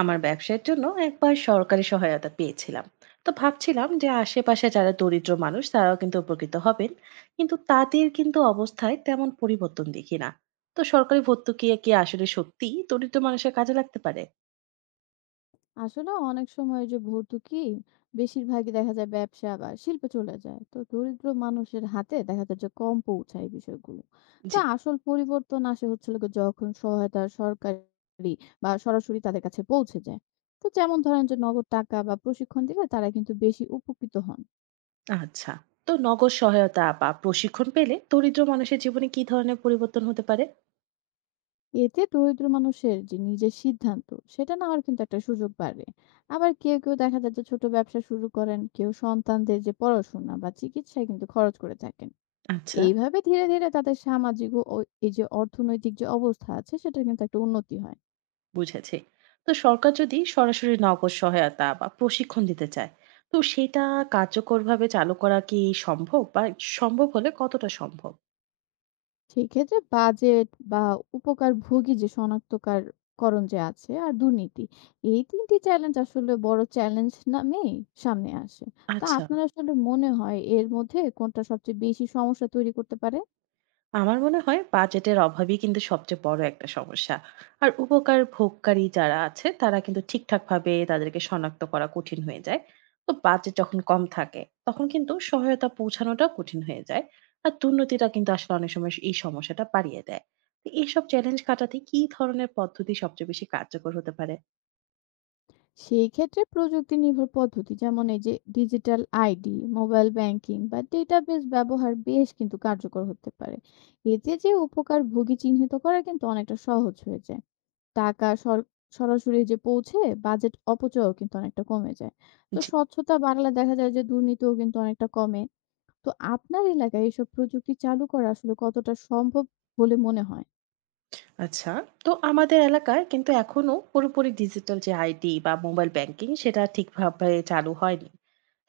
আমার ব্যবসার জন্য একবার সরকারি সহায়তা পেয়েছিলাম। তো ভাবছিলাম যে আশেপাশে যারা দরিদ্র মানুষ তারাও কিন্তু উপকৃত হবেন, কিন্তু তাদের কিন্তু অবস্থায় তেমন পরিবর্তন দেখি না। তো সরকারি ভর্তুকি কি আসলে সত্যি দরিদ্র মানুষের কাজে লাগতে পারে? আসলে অনেক সময় যে ভর্তুকি বেশিরভাগই দেখা যায় ব্যবসা বা শিল্পে চলে যায়, তো দরিদ্র মানুষের হাতে দেখা যায় যে কম পৌঁছায় এই বিষয়গুলো। তো জি। আসল পরিবর্তন আসে হচ্ছে লোকে যখন সহায়তা সরকারি বা সরাসরি তাদের কাছে পৌঁছে যায়। তো যেমন ধরেন যে নগদ টাকা বা প্রশিক্ষণ দিলে তারা কিন্তু বেশি উপকৃত হন। আচ্ছা, তো নগদ সহায়তা বা প্রশিক্ষণ পেলে দরিদ্র মানুষের জীবনে কি ধরনের পরিবর্তন হতে পারে? এতে দরিদ্র মানুষের যে নিজের সিদ্ধান্ত সেটা নেওয়ার কিন্তু একটা সুযোগ বাড়ে। আবার কেউ কেউ দেখা যায় যে ছোট ব্যবসা শুরু করেন, কেউ সন্তানদের যে পড়াশোনা বা চিকিৎসায় কিন্তু খরচ করে থাকেন। আচ্ছা। এইভাবে ধীরে, ধীরে তাদের সামাজিক ও ও- এই যে অর্থনৈতিক যে অবস্থা আছে সেটার কিন্তু একটা উন্নতি হয়। বুঝেছি। তো সরকার যদি সরাসরি নগদ সহায়তা বা প্রশিক্ষণ দিতে চায়, তো সেটা কার্যকরভাবে চালু করা কি সম্ভব? বা সম্ভব হলে কতটা সম্ভব? সেক্ষেত্রে বাজেট বা উপকারভোগী যে শনাক্তকার করণ যে আছে আর দুর্নীতি, এই ৩ টি চ্যালেঞ্জ আসলে বড় চ্যালেঞ্জ নামেই সামনে আসে। তো আচ্ছা। আপনার আসলে মনে হয় এর মধ্যে কোনটা সবচেয়ে বেশি সমস্যা তৈরি করতে পারে? আমার মনে হয় বাজেটের অভাবই কিন্তু সবচেয়ে বড় একটা সমস্যা। আর উপকার ভোগকারী যারা আছে তারা কিন্তু ঠিকঠাকভাবে তাদেরকে শনাক্ত করা কঠিন হয়ে যায়। তো বাজেট যখন কম থাকে তখন কিন্তু সহায়তা পৌঁছানোটাও কঠিন হয়ে যায়। আর দুর্নীতিটা কিন্তু আসলে অনেক সময় এই সমস্যাটা বাড়িয়ে দেয়। তো এইসব চ্যালেঞ্জ কাটাতে কি ধরনের পদ্ধতি সবচেয়ে বেশি কার্যকর হতে পারে? সেই ক্ষেত্রে প্রযুক্তি নির্ভর পদ্ধতি, যেমন এই যে ডিজিটাল আইডি, মোবাইল ব্যাংকিং বা ডেটাবেস ব্যবহার বেশ কিন্তু কার্যকর হতে পারে। এতে যে উপকারভোগী চিহ্নিত করা কিন্তু অনেকটা সহজ হয়ে যায়। টাকা সরাসরি যে পৌঁছে বাজেট অপচয়ও কিন্তু অনেকটা কমে যায়। তো জি। স্বচ্ছতা বাড়লে দেখা যায় যে দুর্নীতিও কিন্তু অনেকটা কমে। তো আপনার এলাকায় এসব প্রযুক্তি চালু করা আসলে কতটা সম্ভব বলে মনে হয়? আচ্ছা, তো আমাদের এলাকায় কিন্তু এখনো পুরোপুরি ডিজিটাল যে আইডি বা মোবাইল ব্যাংকিং সেটা ঠিকভাবে চালু হয়নি।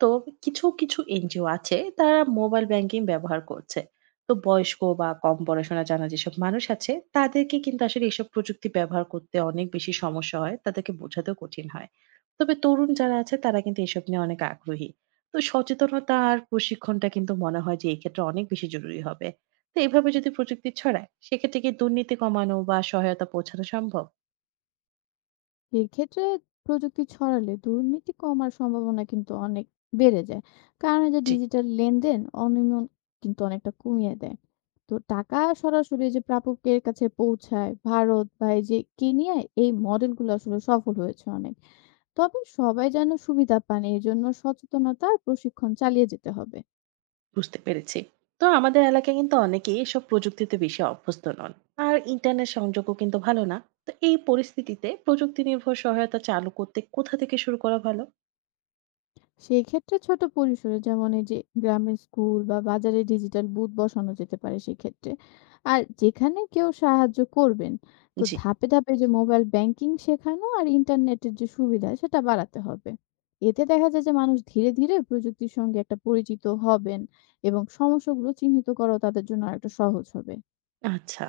তো কিছু, কিছু এনজিও আছে তারা মোবাইল ব্যাংকিং ব্যবহার করছে। তো বয়স্ক বা কম পড়াশোনা জানা যেসব মানুষ আছে তাদেরকে কিন্তু আসলে এসব প্রযুক্তি ব্যবহার করতে অনেক বেশি সমস্যা হয়। তাদেরকে বোঝাতেও কঠিন হয়। তবে তরুণ যারা আছে তারা কিন্তু এসব নিয়ে অনেক আগ্রহী। তো সচেতনতা আর প্রশিক্ষণটা কিন্তু মনে হয় যে এই ক্ষেত্রে অনেক বেশি জরুরি হবে। তো এইভাবে যদি প্রযুক্তি ছড়ায় সেক্ষেত্রে কি দুর্নীতি কমানো বা সহায়তা পৌঁছানো সম্ভব? এক্ষেত্রে প্রযুক্তি ছড়ালে দুর্নীতি কমার সম্ভাবনা কিন্তু অনেক বেড়ে যায়, কারণ এই যে জি। ডিজিটাল লেনদেন অনিয়ম কিন্তু অনেকটা কমিয়ে দেয়। তো টাকা সরাসরি যে প্রাপকের কাছে পৌঁছায়, ভারত বা এই যে কেনিয়ায় এই মডেলগুলো আসলে সফল হয়েছে অনেক। তবে সবাই যেন সুবিধা পান, এই জন্য সচেতনতা আর প্রশিক্ষণ চালিয়ে যেতে হবে। বুঝতে পেরেছি। তো আমাদের এলাকায় কিন্তু অনেকেই এসব প্রযুক্তিতে বেশি অভ্যস্ত নন। আর ইন্টারনেট সংযোগও কিন্তু ভালো না। তো এই পরিস্থিতিতে প্রযুক্তি নির্ভর সহায়তা চালু করতে কোথা থেকে শুরু করা ভালো? সেই ক্ষেত্রে ছোট পরিসরে, যেমন এই যে গ্রামের স্কুল বা বাজারে ডিজিটাল বুথ বসানো যেতে পারে সেক্ষেত্রে, আর যেখানে কেউ সাহায্য করবেন। তো জি। ধাপে ধাপে যে মোবাইল ব্যাংকিং শেখানো আর ইন্টারনেটের যে সুবিধা সেটা বাড়াতে হবে। এতে দেখা যায় যে মানুষ ধীরে ধীরে প্রযুক্তির সঙ্গে একটা পরিচিত হবেন এবং সমস্যাগুলো চিহ্নিত করাও তাদের জন্য আরেকটা সহজ হবে। আচ্ছা,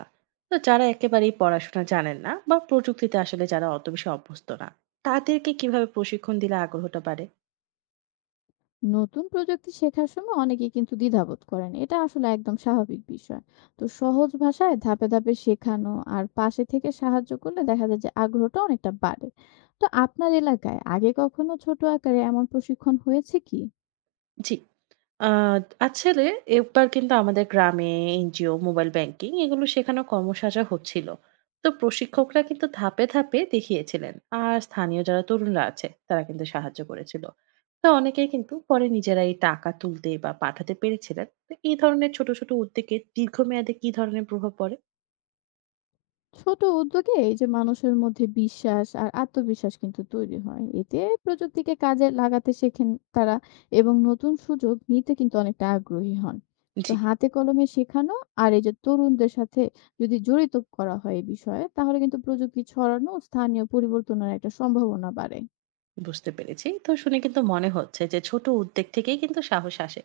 তো যারা একেবারেই পড়াশোনা জানেন না বা প্রযুক্তিতে আসলে যারা অত বেশি অভ্যস্ত না, তাদেরকে কিভাবে প্রশিক্ষণ দিলে আগ্রহটা বাড়ে? নতুন প্রযুক্তি শেখার সময় অনেকেই কিন্তু দ্বিধাবোধ করেন, এটা আসলে একদম স্বাভাবিক বিষয়। তো সহজ ভাষায় ধাপে ধাপে শেখানো আর পাশে থেকে সাহায্য করলে দেখা যায় যে আগ্রহটা অনেকটা বাড়ে। তো আপনার এলাকায় আগে কখনো ছোট আকারে এমন প্রশিক্ষণ হয়েছে কি? জি। আ আসলে একবার কিন্তু আমাদের গ্রামে এনজিও, মোবাইল ব্যাংকিং এগুলো শেখানোর কর্মশালা হচ্ছিল। তো প্রশিক্ষকরা কিন্তু ধাপে, ধাপে দেখিয়েছিলেন। আর স্থানীয় যারা তরুণরা আছে তারা কিন্তু সাহায্য করেছিল। তো অনেকেই কিন্তু পরে নিজেরাই টাকা তুলতে বা পাঠাতে পেরেছিলেন। তো এই ধরনের ছোট, ছোট উদ্যোগে দীর্ঘমেয়াদে কি ধরনের প্রভাব পড়ে? ছোট উদ্যোগে এই যে মানুষের মধ্যে বিশ্বাস আর আত্মবিশ্বাস কিন্তু তৈরি হয়, এতে প্রযুক্তিকে কাজে লাগাতে শেখেন তারা, এবং নতুন সুযোগ নিতে কিন্তু অনেকটা আগ্রহী হন। তো জি। হাতে কলমে শেখানো আর এই যে তরুণদের সাথে যদি জড়িত করা হয় এই বিষয়ে, তাহলে কিন্তু প্রযুক্তি ছড়ানো স্থানীয় পরিবর্তনের একটা সম্ভাবনা বাড়ে। বুঝতে পেরেছি। তো শুনে কিন্তু মনে হচ্ছে যে ছোট উদ্যোগ থেকেই কিন্তু সাহস আসে।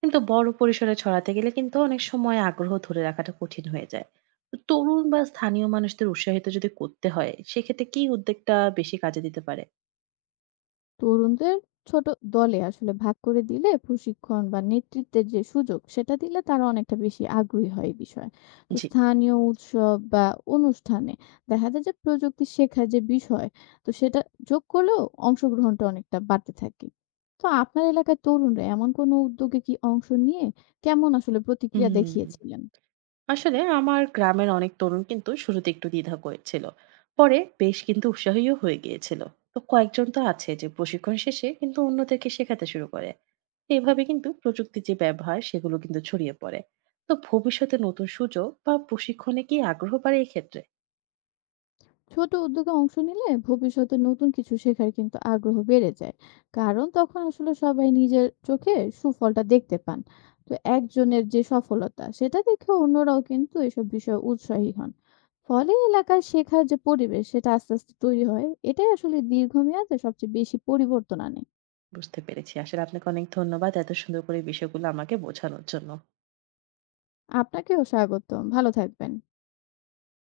কিন্তু বড় পরিসরে ছড়াতে গেলে কিন্তু অনেক সময় আগ্রহ ধরে রাখাটা কঠিন হয়ে যায়। তো তরুণ বা স্থানীয় মানুষদের উৎসাহিত যদি করতে হয়, সেক্ষেত্রে কি উদ্যোগটা বেশি কাজে দিতে পারে? তরুণদের ছোট দলে আসলে ভাগ করে দিলে, প্রশিক্ষণ বা নেতৃত্বের যে সুযোগ সেটা দিলে, তারা অনেকটা বেশি আগ্রহী হয় এই বিষয়ে। তো জি। স্থানীয় উৎসব বা অনুষ্ঠানে দেখা যায় যে প্রযুক্তি শেখার যে বিষয়, তো সেটা যোগ করলেও অংশগ্রহণটা অনেকটা বাড়তে থাকে। তো আপনার এলাকার তরুণরা এমন কোনো উদ্যোগে কি অংশ নিয়ে কেমন আসলে প্রতিক্রিয়া হুম, দেখিয়েছিলেন? আসলে আমার গ্রামের অনেক তরুণ কিন্তু শুরুতে একটু দ্বিধা করেছিল। পরে বেশ কিন্তু উৎসাহীও হয়ে গিয়েছিল। তো কয়েকজন তো আছে যে প্রশিক্ষণ শেষে কিন্তু অন্যদেরকে শেখাতে শুরু করে। এভাবে কিন্তু প্রযুক্তির যে ব্যবহার সেগুলো কিন্তু ছড়িয়ে পড়ে। তো ভবিষ্যতে নতুন সুযোগ বা প্রশিক্ষণে কি আগ্রহ বাড়ে এক্ষেত্রে? ছোট উদ্যোগে অংশ নিলে ভবিষ্যতে নতুন কিছু শেখার কিন্তু আগ্রহ বেড়ে যায়, কারণ তখন আসলে সবাই নিজের চোখে সুফলটা দেখতে পান। তো একজনের যে সফলতা সেটা দেখে অন্যরাও কিন্তু এসব বিষয়ে উৎসাহী হন। ফলে এলাকার শেখার যে পরিবেশ সেটা আস্তে আস্তে তৈরি হয়, এটাই আসলে দীর্ঘমেয়াদে সবচেয়ে বেশি পরিবর্তন আনে। বুঝতে পেরেছি। আসলে আপনাকে অনেক ধন্যবাদ এত সুন্দর করে বিষয়গুলো আমাকে বোঝানোর জন্য। আপনাকেও স্বাগতম, ভালো থাকবেন।